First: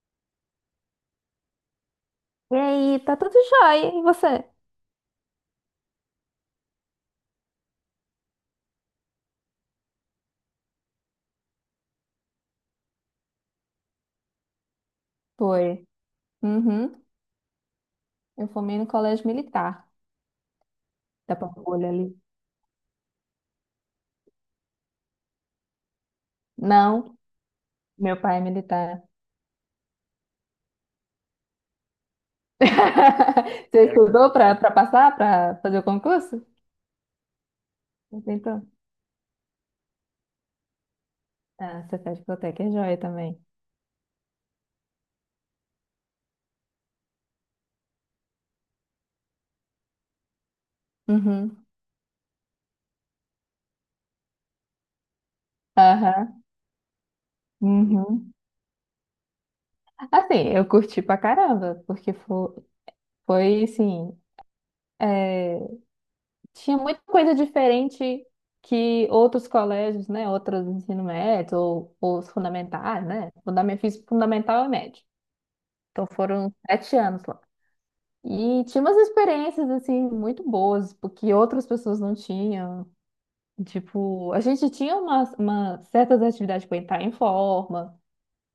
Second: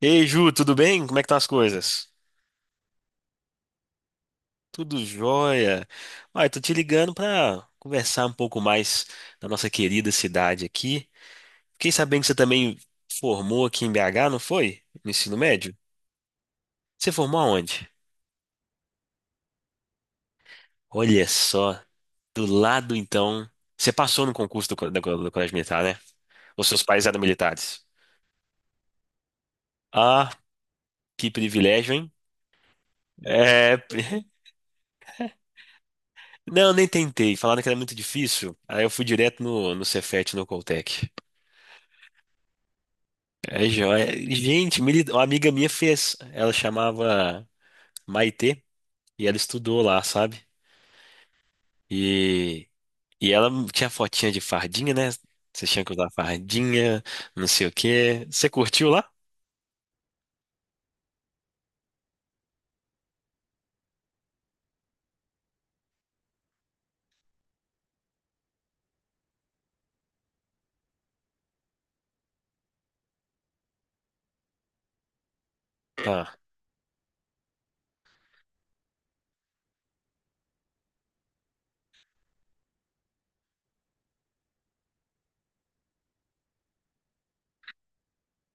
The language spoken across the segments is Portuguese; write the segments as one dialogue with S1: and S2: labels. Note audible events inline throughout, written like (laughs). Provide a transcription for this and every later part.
S1: Ei, Ju, tudo bem? Como é que estão as coisas?
S2: E aí, tá tudo jóia. E você?
S1: Tudo jóia. Olha, tô te ligando para conversar um pouco mais da nossa querida cidade aqui. Fiquei sabendo que você também formou aqui em BH, não foi? No ensino médio?
S2: Foi. Uhum.
S1: Você formou aonde?
S2: Eu formei no colégio militar
S1: Olha
S2: da
S1: só,
S2: Pampulha ali.
S1: do lado então. Você passou no concurso do Colégio Militar, né? Os seus pais
S2: Não,
S1: eram militares.
S2: meu pai é militar.
S1: Ah, que privilégio, hein?
S2: (laughs)
S1: É.
S2: Você
S1: (laughs)
S2: estudou pra passar, pra fazer o concurso?
S1: Não, nem tentei. Falaram que era muito
S2: Você
S1: difícil.
S2: tentou.
S1: Aí eu fui direto no Cefet, no Coltec.
S2: Ah, você faz biblioteca, é joia também.
S1: É joia. Gente, uma amiga minha fez. Ela chamava Maitê e ela estudou lá, sabe?
S2: Uhum.
S1: E, e ela tinha fotinha de fardinha, né? Você tinha que usar
S2: Aham.
S1: fardinha, não sei o quê.
S2: Uhum.
S1: Você curtiu lá?
S2: Assim, eu curti pra caramba, porque foi assim, é, tinha muita coisa diferente que outros colégios, né? Outros ensino médio ou os fundamentais, né? Fundamental, fiz fundamental e médio. Então
S1: Ah,
S2: foram 7 anos lá. E tinha umas experiências, assim, muito boas, porque outras pessoas não tinham. Tipo, a gente tinha certas atividades para entrar em forma,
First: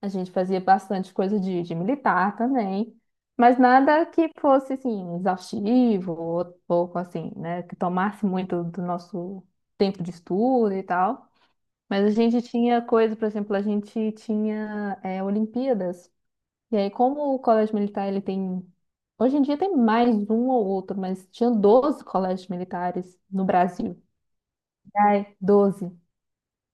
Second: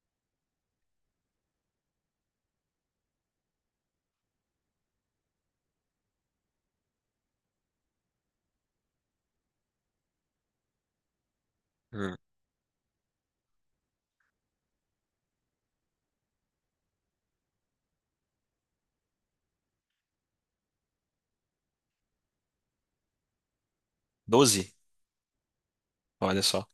S2: a gente fazia bastante coisa de militar também, mas nada que fosse assim exaustivo ou pouco assim, né, que tomasse muito do nosso tempo de estudo e tal. Mas a
S1: hum,
S2: gente tinha coisa, por exemplo, a gente tinha Olimpíadas. E aí, como o colégio militar ele tem. Hoje em dia tem mais um ou outro, mas tinha 12 colégios militares no Brasil.
S1: 12?
S2: Ai, 12.
S1: Olha só.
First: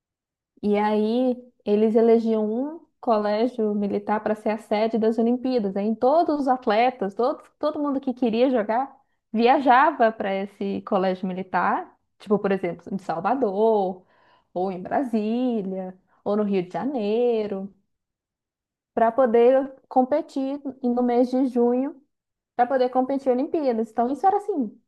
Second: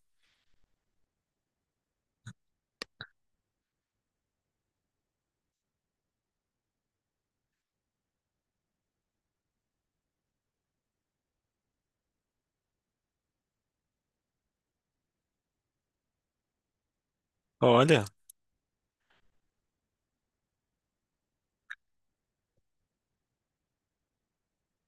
S2: E aí eles elegiam um colégio militar para ser a sede das Olimpíadas. Aí todos os atletas, todo mundo que queria jogar, viajava para esse colégio militar, tipo, por exemplo, em Salvador, ou em Brasília, ou no Rio de Janeiro,
S1: Olha.
S2: para poder competir no mês de junho, para poder competir em Olimpíadas. Então isso era assim,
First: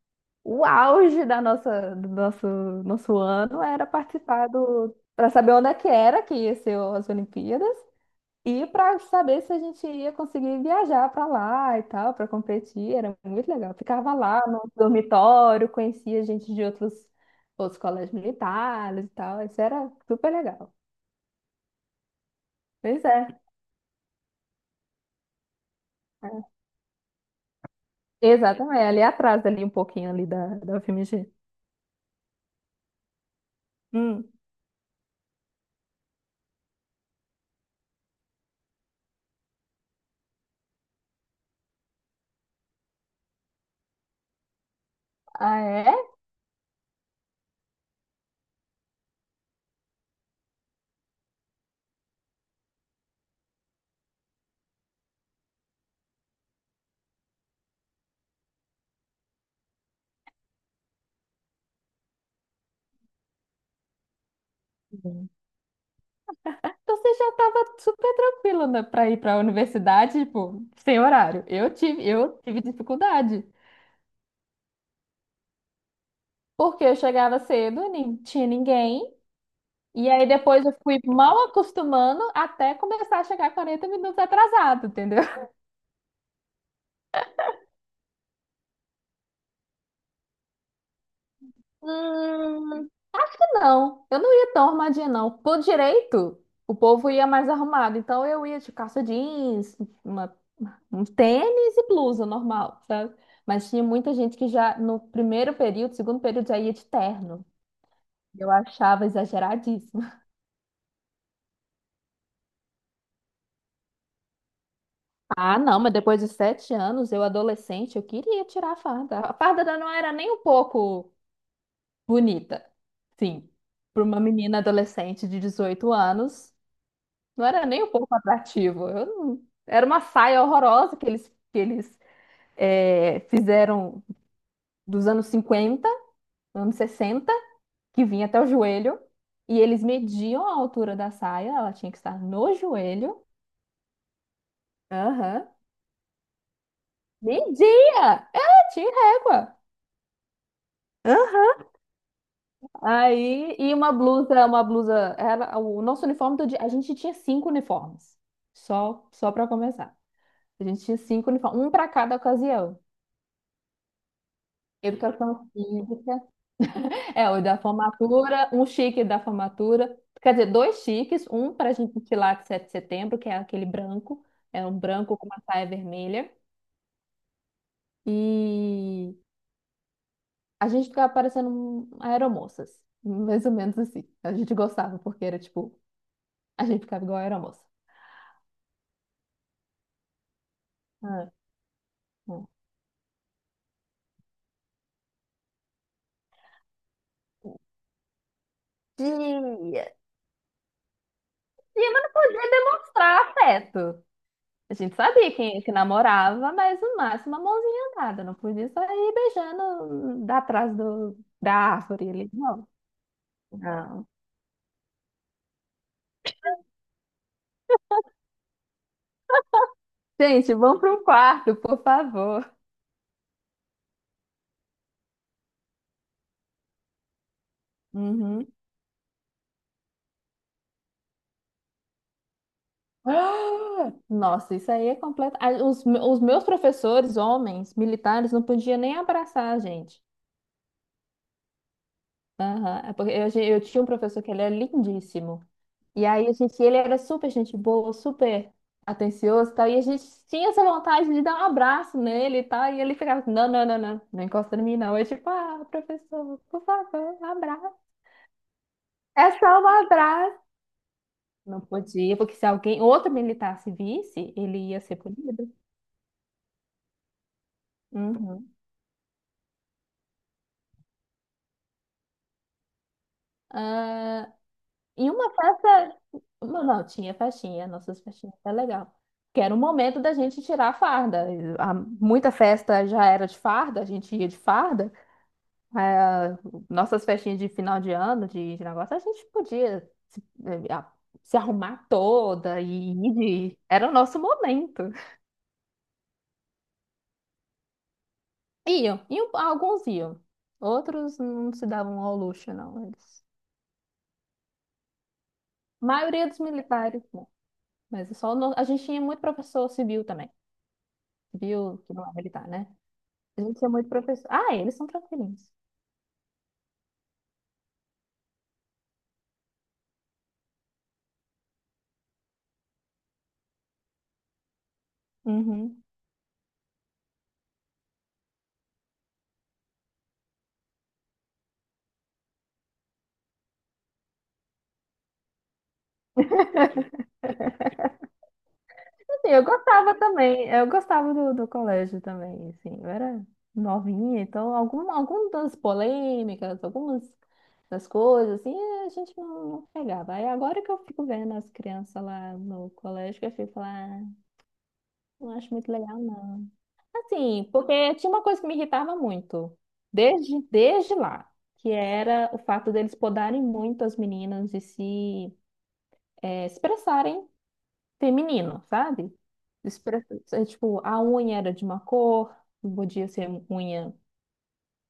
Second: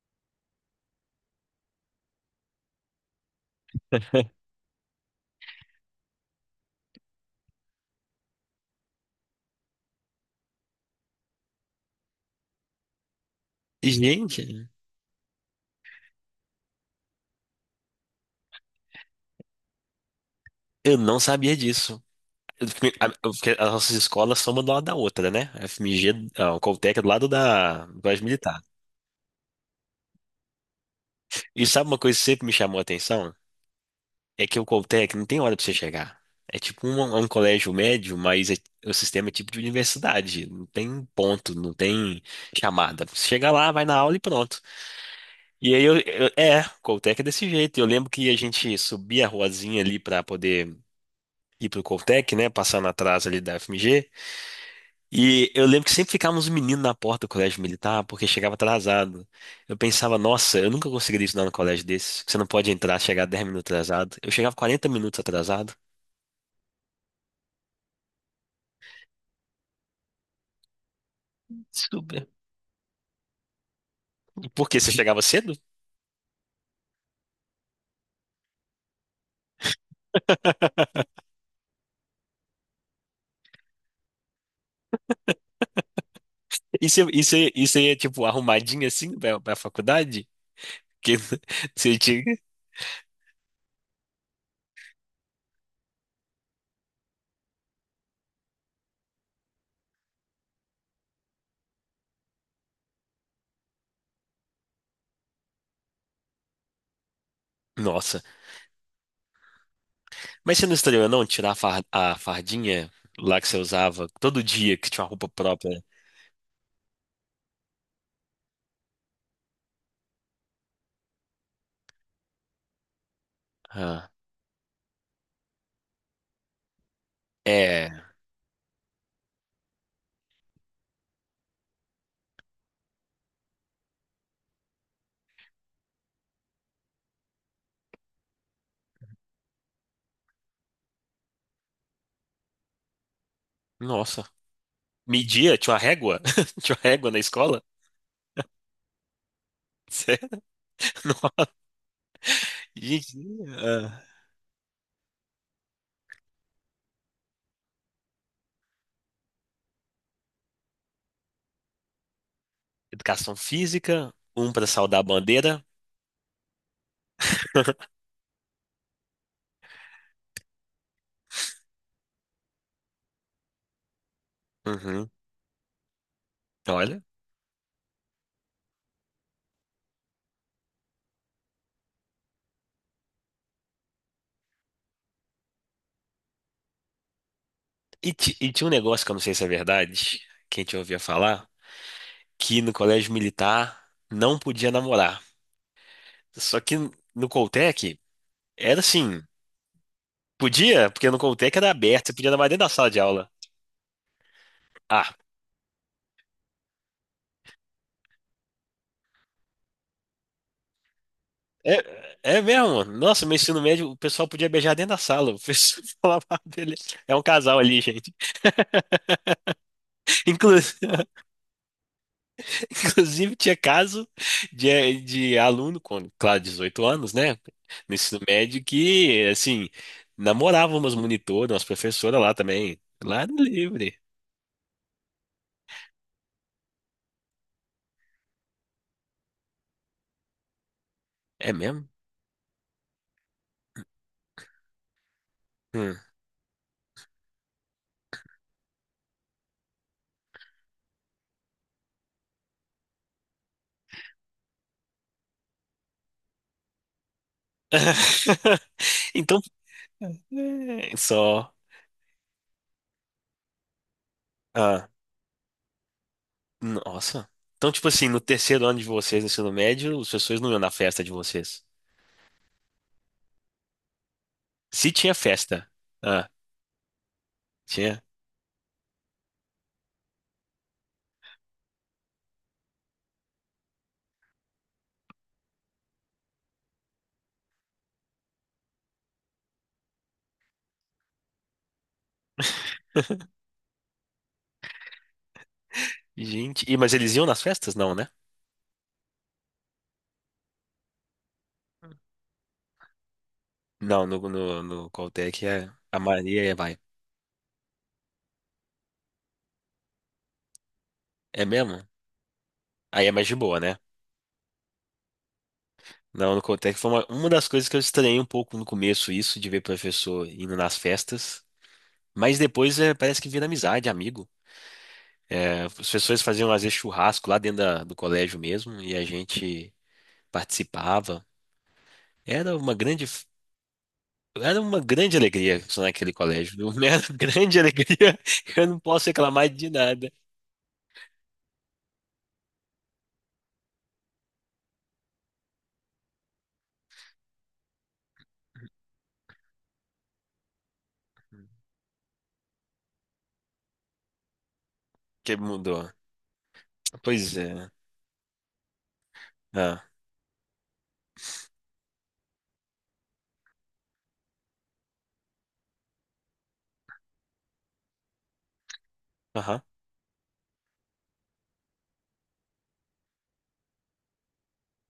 S2: o auge da nosso ano era participar do, para saber onde é que era que ia ser as Olimpíadas e para saber se a gente ia conseguir viajar para lá e tal, para competir. Era muito legal.
S1: E
S2: Ficava lá no
S1: gente,
S2: dormitório, conhecia gente de outros colégios militares e tal. Isso era super legal.
S1: eu não sabia disso.
S2: Pois é,
S1: Porque as nossas escolas são uma do lado da outra, né? A FMG,
S2: é.
S1: a Coltec é do lado da do Colégio Militar.
S2: Exatamente. Ali atrás, ali um pouquinho ali da UFMG.
S1: E sabe uma coisa que sempre me chamou a atenção?
S2: Hum.
S1: É que o Coltec não tem hora pra você chegar. É um colégio médio, mas o sistema é tipo de universidade. Não tem ponto, não tem chamada. Você chega lá, vai na aula e pronto.
S2: Ah,
S1: E aí
S2: é?
S1: o Coltec é desse jeito. Eu lembro que a gente subia a ruazinha ali pra poder ir pro Coltec, né? Passando atrás ali da FMG. E eu lembro que sempre ficavam uns meninos na porta do Colégio Militar, porque chegava atrasado. Eu pensava, nossa, eu nunca conseguiria estudar no colégio desse. Você não pode entrar, chegar 10 minutos atrasado. Eu chegava 40 minutos atrasado.
S2: Então você já estava super tranquilo, né, para ir para a universidade, tipo, sem horário. Eu tive,
S1: Super.
S2: eu tive dificuldade,
S1: Porque você chegava cedo?
S2: porque eu chegava cedo, nem tinha ninguém, e aí depois eu fui mal acostumando até começar a chegar 40 minutos atrasado, entendeu? (laughs)
S1: E você ia, tipo, arrumadinha assim pra faculdade? Que (laughs) você tinha.
S2: Não, eu não ia tão arrumadinha, não. Por direito, o povo ia mais arrumado, então eu ia de calça jeans, uma, um tênis e blusa normal, sabe? Mas tinha muita gente que já no primeiro período, segundo período, já ia de terno.
S1: Nossa.
S2: Eu achava exageradíssimo.
S1: Mas você não estranhou não tirar a a fardinha lá que você usava todo dia, que tinha uma roupa
S2: Ah, não,
S1: própria?
S2: mas depois de 7 anos, eu adolescente, eu queria tirar a farda. A farda não era nem um pouco bonita. Sim, para
S1: Ah,
S2: uma menina adolescente de 18 anos, não era nem um
S1: é.
S2: pouco atrativo. Eu não- Era uma saia horrorosa que eles, que eles fizeram dos anos 50, anos 60, que vinha até o joelho. E eles mediam a altura da saia, ela tinha que estar no joelho.
S1: Nossa.
S2: Aham.
S1: Media? Tinha uma régua? (laughs) Tinha uma régua na escola?
S2: Meio-dia! É, tinha régua.
S1: (laughs) Sério? Nossa.
S2: Aham.
S1: Gente,
S2: Aí, e uma
S1: ah.
S2: blusa, uma blusa, era o nosso uniforme todo dia, a gente tinha cinco uniformes. Só para começar. A gente tinha cinco uniformes, um para cada ocasião.
S1: Educação física, um pra saudar a
S2: Educação
S1: bandeira.
S2: física, o da
S1: (laughs)
S2: formatura, um chique da formatura, quer dizer, dois chiques, um para a gente desfilar de 7 de setembro, que é aquele branco, é um
S1: Uhum.
S2: branco com uma saia vermelha,
S1: Olha.
S2: e a gente ficava parecendo um aeromoças. Mais ou menos assim. A gente gostava, porque era tipo, a gente ficava igual a aeromoça.
S1: E e tinha um negócio que eu não sei se é verdade, que a gente ouvia
S2: Ah,
S1: falar,
S2: ah.
S1: que no colégio militar não podia namorar. Só que no Coltec era assim,
S2: Tia,
S1: podia, porque no Coltec era
S2: tia, mas
S1: aberto,
S2: não
S1: você podia namorar
S2: podia
S1: dentro da sala de
S2: demonstrar
S1: aula.
S2: afeto. A gente
S1: Ah,
S2: sabia quem que namorava, mas no máximo uma mãozinha dada. Não podia sair beijando da trás da árvore
S1: é,
S2: ali.
S1: é
S2: Não,
S1: mesmo. Nossa, meu ensino médio, o
S2: não.
S1: pessoal podia beijar dentro da sala. O pessoal (laughs) falava, "Ah, beleza. É um casal ali, gente."
S2: Gente,
S1: Inclu-
S2: vamos para um
S1: (laughs)
S2: quarto, por favor.
S1: Inclusive, tinha caso de aluno, com, claro, 18 anos, né? No ensino
S2: Uhum.
S1: médio, que, assim, namorava umas monitoras, umas professoras lá também.
S2: (gasps)
S1: Lá no
S2: Ah!
S1: livre.
S2: Nossa, isso aí é completo. Ah, os meus professores, homens, militares, não podiam nem abraçar a gente.
S1: É mesmo?
S2: Aham, é porque eu tinha um professor que ele era lindíssimo.
S1: Hum.
S2: E aí, ele era super gente boa, super atencioso e tal. E a gente tinha essa vontade de dar um abraço nele e tal. E ele ficava assim, não, não, não, não, não encosta em mim, não. Eu tipo, ah, professor, por favor, um abraço.
S1: (laughs)
S2: É
S1: Então,
S2: só um abraço.
S1: é, só.
S2: Não podia, porque se alguém, outro militar se visse, ele ia
S1: Ah,
S2: ser punido.
S1: nossa. Então, tipo assim, no
S2: Uhum.
S1: terceiro ano de vocês, no ensino médio, os professores não iam na festa de vocês.
S2: Ah,
S1: Se
S2: e
S1: tinha
S2: uma
S1: festa.
S2: festa.
S1: Ah,
S2: Não, não, tinha festinha, nossas
S1: tinha.
S2: festinhas era legal. Que era o momento da gente tirar a farda. E muita festa já era de farda, a gente ia de farda. Ah, nossas festinhas de final de ano, de negócio, a gente podia se, eh, a- se arrumar toda e ir de. Era o nosso momento.
S1: Gente. Mas eles iam nas festas? Não, né?
S2: Iam, iam, alguns iam. Outros não se davam ao luxo, não. Eles.
S1: Não, no Coltec é,
S2: A
S1: a
S2: maioria dos
S1: Maria é, vai.
S2: militares, não. Mas só a gente tinha muito professor civil também.
S1: É
S2: Civil,
S1: mesmo?
S2: que não é militar, né?
S1: Aí é mais de
S2: A gente
S1: boa,
S2: tinha
S1: né?
S2: muito professor. Ah, eles são tranquilinhos.
S1: Não, no Coltec foi uma das coisas que eu estranhei um pouco no começo, isso de ver professor indo nas festas. Mas depois é, parece que vira amizade, amigo. É, os
S2: Uhum.
S1: professores faziam às vezes churrasco lá dentro do colégio mesmo e a gente participava. Era uma grande, era uma grande alegria estar naquele colégio, viu? (laughs) Era uma grande alegria. (laughs) Eu não posso
S2: Assim, eu
S1: reclamar de
S2: gostava
S1: nada.
S2: também, eu gostava do colégio também, assim, eu era novinha, então algumas polêmicas, algumas das coisas, assim, a gente não pegava. Aí agora que eu fico vendo as crianças lá no colégio, que eu fico lá, "Ah, não
S1: Que
S2: acho muito
S1: mudou.
S2: legal, não."
S1: Pois
S2: Assim,
S1: é, né?
S2: porque tinha uma coisa que me irritava muito,
S1: Ah,
S2: desde lá, que era o fato deles podarem muito as meninas de se expressarem feminino, sabe?
S1: aham.
S2: Tipo, a unha era de uma cor, não podia ser unha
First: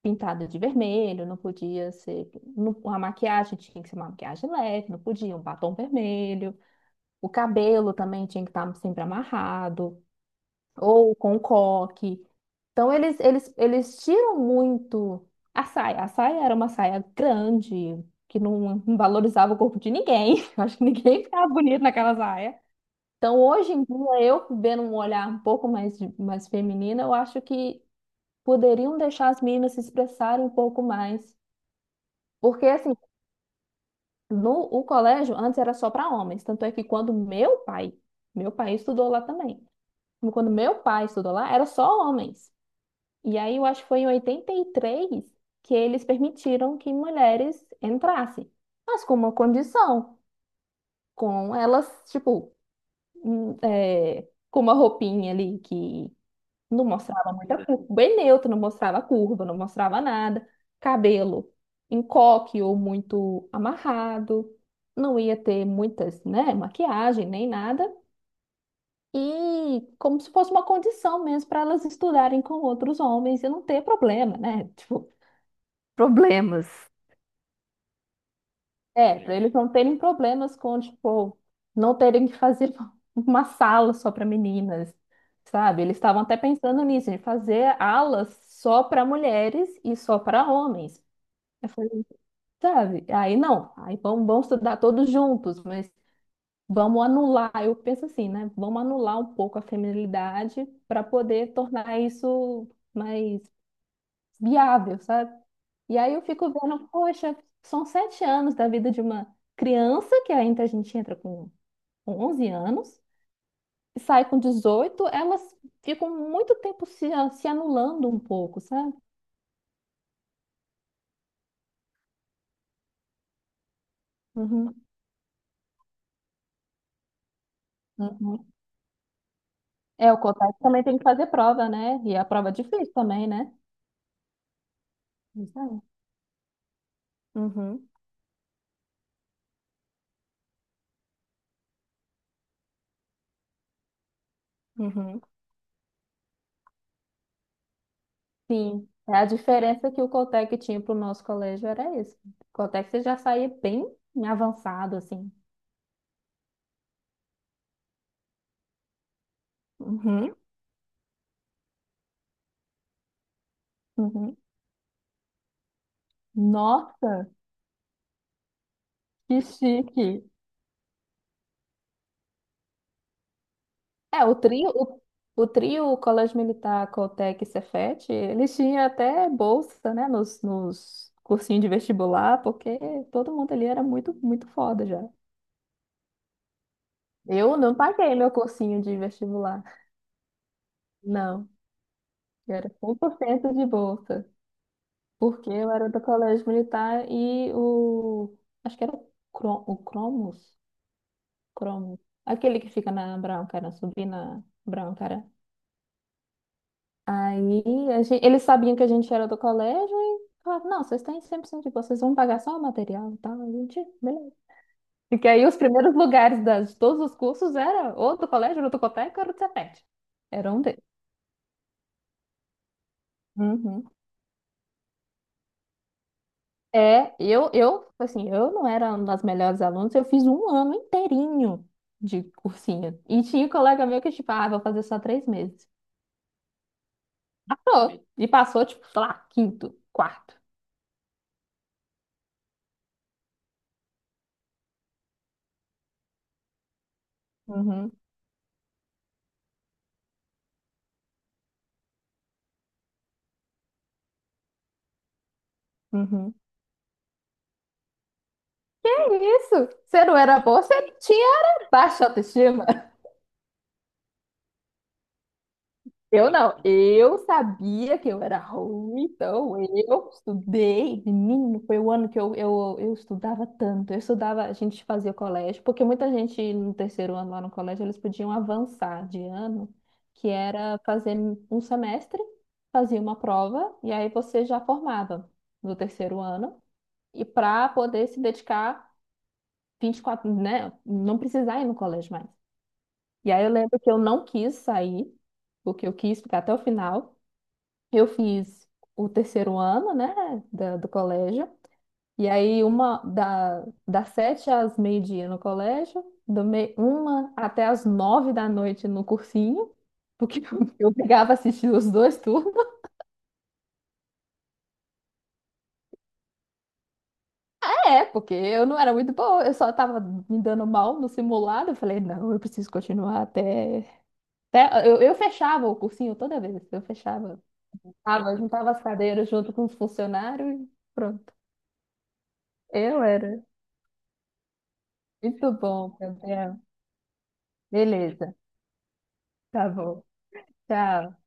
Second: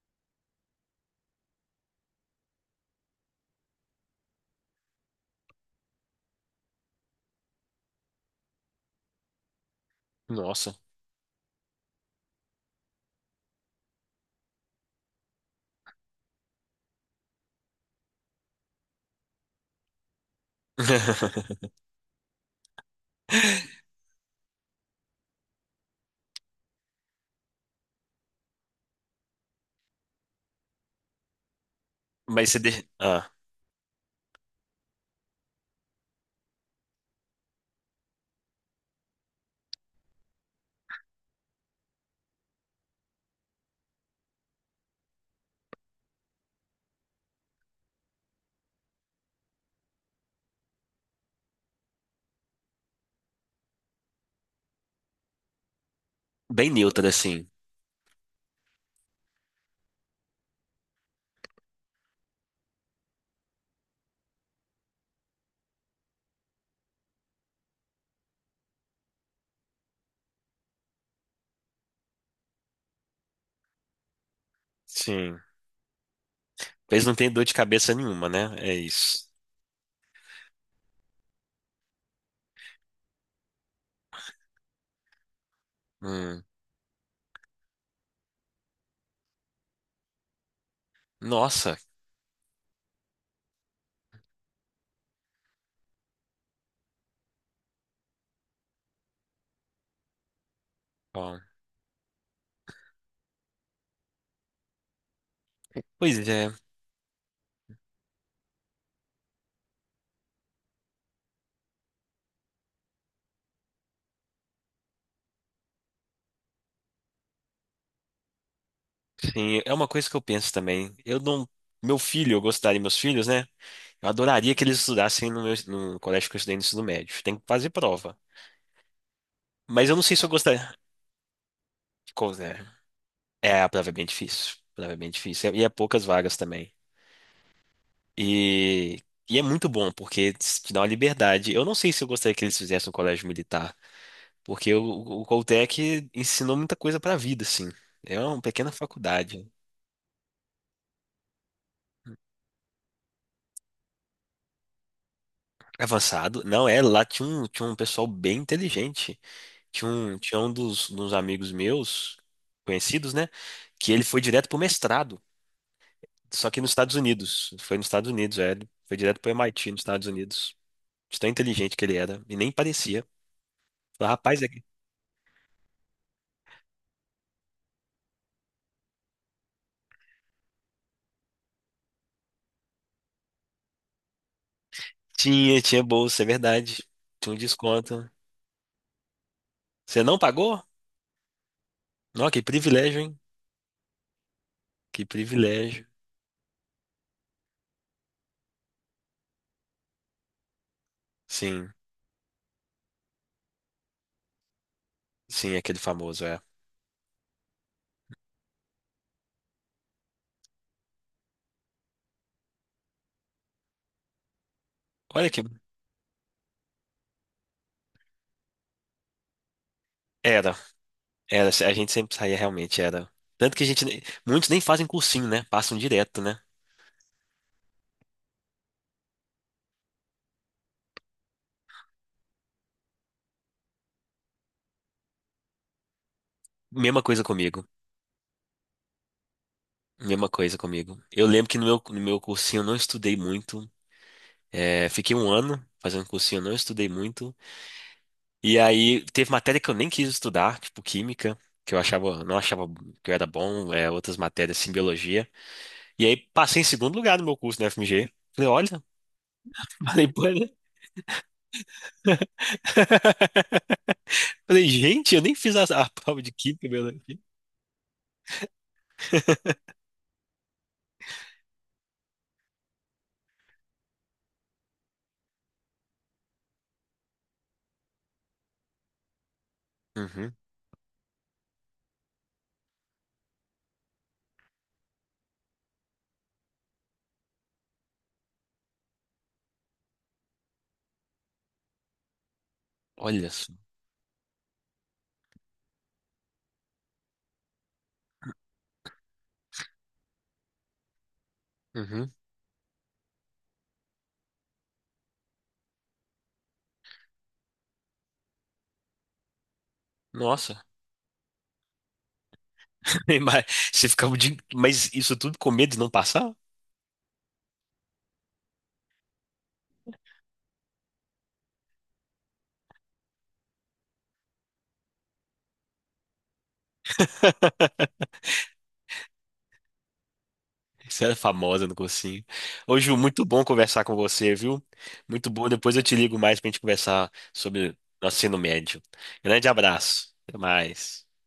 S2: pintada de vermelho, não podia ser. A maquiagem tinha que ser uma maquiagem leve, não podia, um batom vermelho. O cabelo também tinha que estar sempre amarrado,
S1: Nossa.
S2: ou com um coque. Então, eles tiram muito a saia. A saia era uma saia grande, que não valorizava o corpo de ninguém. (laughs) Eu acho que ninguém ficava
S1: (laughs)
S2: bonito naquela saia. Então, hoje em dia, eu vendo um olhar um pouco mais, mais feminino, eu acho que poderiam deixar as meninas se expressarem um pouco mais.
S1: Mas
S2: Porque, assim, no o colégio, antes era só para homens. Tanto é que quando meu pai estudou lá também. Quando meu pai estudou lá, era só homens. E aí, eu acho que foi em 83 que eles permitiram que mulheres entrassem. Mas com uma condição, com elas, tipo, hum, é, com uma roupinha ali que
S1: bem
S2: não
S1: neutra
S2: mostrava
S1: assim.
S2: muita curva, bem neutro, não mostrava curva, não mostrava nada. Cabelo em coque ou muito amarrado, não ia ter muitas, né, maquiagem nem nada. E como se fosse uma condição mesmo para elas estudarem com outros homens e não ter problema, né? (laughs) Tipo,
S1: Sim.
S2: problemas.
S1: Eles não têm dor de cabeça nenhuma, né? É
S2: É,
S1: isso.
S2: para eles não terem problemas com, tipo, não terem que fazer (laughs) uma sala só para meninas, sabe? Eles estavam até
S1: Hum.
S2: pensando nisso, de fazer alas só para mulheres e só para homens. Eu
S1: Nossa.
S2: falei, sabe? Aí não, aí vamos estudar todos juntos, mas vamos anular. Eu penso assim, né? Vamos anular um pouco a feminilidade para
S1: Bom.
S2: poder tornar isso mais viável, sabe? E aí eu
S1: Pois
S2: fico
S1: é.
S2: vendo, poxa, são sete anos da vida de uma criança, que ainda a gente entra com 11 anos, e sai com 18, elas ficam muito tempo se anulando um pouco, sabe?
S1: Sim, é uma coisa que eu penso também. Eu não. Meu filho, eu gostaria, meus filhos, né? Eu adoraria que eles
S2: Uhum,
S1: estudassem no colégio que eu estudei no ensino médio. Tem que fazer prova.
S2: uhum.
S1: Mas eu não
S2: É,
S1: sei
S2: o
S1: se eu
S2: COTAC
S1: gostaria.
S2: também tem que fazer prova, né? E a prova é
S1: É,
S2: difícil também, né?
S1: é, a prova é bem difícil. A prova é bem difícil.
S2: Isso
S1: E é
S2: aí.
S1: poucas vagas também.
S2: Uhum,
S1: E, e é muito bom, porque te dá uma liberdade. Eu não sei se eu gostaria que eles fizessem um colégio militar, porque o,
S2: uhum.
S1: o Coltec ensinou muita coisa pra vida, assim. É uma pequena
S2: Sim, a
S1: faculdade.
S2: diferença que o Coltec tinha para o nosso colégio era isso. O Coltec você já saía bem avançado, assim.
S1: Avançado. Não, lá tinha um, pessoal bem inteligente. Tinha um,
S2: Uhum,
S1: tinha um dos amigos meus, conhecidos, né? Que ele foi
S2: uhum.
S1: direto pro mestrado, só que nos Estados
S2: Nossa,
S1: Unidos. Foi nos Estados Unidos, é. Ele foi direto pro
S2: que
S1: MIT nos Estados
S2: chique.
S1: Unidos. De tão inteligente que ele era. E nem parecia. Falei,
S2: É,
S1: rapaz,
S2: o trio Colégio Militar, Coltec e Cefet, eles tinham até bolsa, né, nos cursinhos de vestibular, porque todo mundo ali era muito, muito foda já.
S1: tinha bolsa, é verdade. Tinha um
S2: Eu não
S1: desconto.
S2: paguei meu cursinho de vestibular,
S1: Você não pagou?
S2: não.
S1: Não, que
S2: Eu era
S1: privilégio, hein?
S2: 100% de bolsa,
S1: Que
S2: porque eu
S1: privilégio.
S2: era do Colégio Militar e o. Acho que era o Cromos,
S1: Sim,
S2: Cromos, aquele que fica na Brown, cara, subir na Brown, cara.
S1: sim, aquele famoso, é.
S2: Aí eles sabiam que a gente era do colégio e falavam, não, vocês têm 100% de boa, vocês vão pagar só o material e tal. A gente, beleza. E que
S1: Olha que.
S2: aí os primeiros lugares de todos os cursos era ou do colégio, ou do Cotec, ou do Cefet. Era
S1: Era,
S2: um deles.
S1: era. A gente sempre saía realmente, era. Tanto que a
S2: Uhum.
S1: gente. Nem- Muitos nem fazem cursinho, né? Passam direto, né?
S2: É, assim, eu não era uma das melhores alunas, eu fiz um ano inteirinho de cursinho. E tinha um colega meu que, tipo, ah, vou fazer só 3 meses.
S1: Mesma coisa comigo.
S2: Passou. E passou, tipo, sei lá, quinto,
S1: Mesma
S2: quarto.
S1: coisa comigo. Eu lembro que no meu cursinho eu não estudei muito. É, fiquei um ano fazendo cursinho, eu não estudei muito.
S2: Uhum,
S1: E aí teve matéria que eu nem quis estudar, tipo química, que eu achava, não achava que eu era bom, é, outras matérias, assim, biologia. E aí
S2: uhum.
S1: passei em segundo lugar no meu curso na FMG. Falei, olha,
S2: Isso,
S1: (laughs)
S2: você
S1: falei,
S2: não
S1: pô,
S2: era
S1: né?
S2: boa, você tinha era baixa autoestima.
S1: (laughs) Falei, gente, eu nem fiz a prova de
S2: Eu não,
S1: química, e
S2: eu
S1: biologia.
S2: sabia que eu era ruim, então eu estudei, menino, foi o ano que eu estudava tanto, eu estudava, a gente fazia colégio, porque muita gente no terceiro ano lá no colégio, eles podiam avançar de ano, que
S1: Uhum.
S2: era fazer um semestre, fazia uma prova, e aí você já formava no terceiro ano, e para poder se dedicar 24, né, não precisar ir no colégio mais.
S1: Olha
S2: E aí eu
S1: só.
S2: lembro que eu não quis sair, porque eu quis ficar até o final. Eu fiz o terceiro ano, né, do colégio.
S1: Uhum.
S2: E aí uma das 7 às meio-dia no colégio, do meio uma até às 9 da noite no cursinho, porque
S1: Nossa.
S2: (laughs) eu pegava assistir os dois turnos.
S1: (laughs) Mas Mas isso tudo com medo de não passar?
S2: É, porque eu não era muito boa, eu só tava me dando mal no simulado. Eu falei, não, eu preciso continuar até. Eu fechava o cursinho toda vez, eu fechava. Tava, juntava as cadeiras junto com os funcionários e
S1: Isso era
S2: pronto.
S1: famosa no cursinho. Ô, Ju,
S2: Eu
S1: muito
S2: era.
S1: bom conversar com você, viu? Muito bom.
S2: Muito
S1: Depois eu te
S2: bom,
S1: ligo mais pra
S2: Gabriel.
S1: gente conversar sobre nosso
S2: Beleza.
S1: ensino médio. Grande
S2: Tá bom.
S1: abraço. Até mais.
S2: Tchau.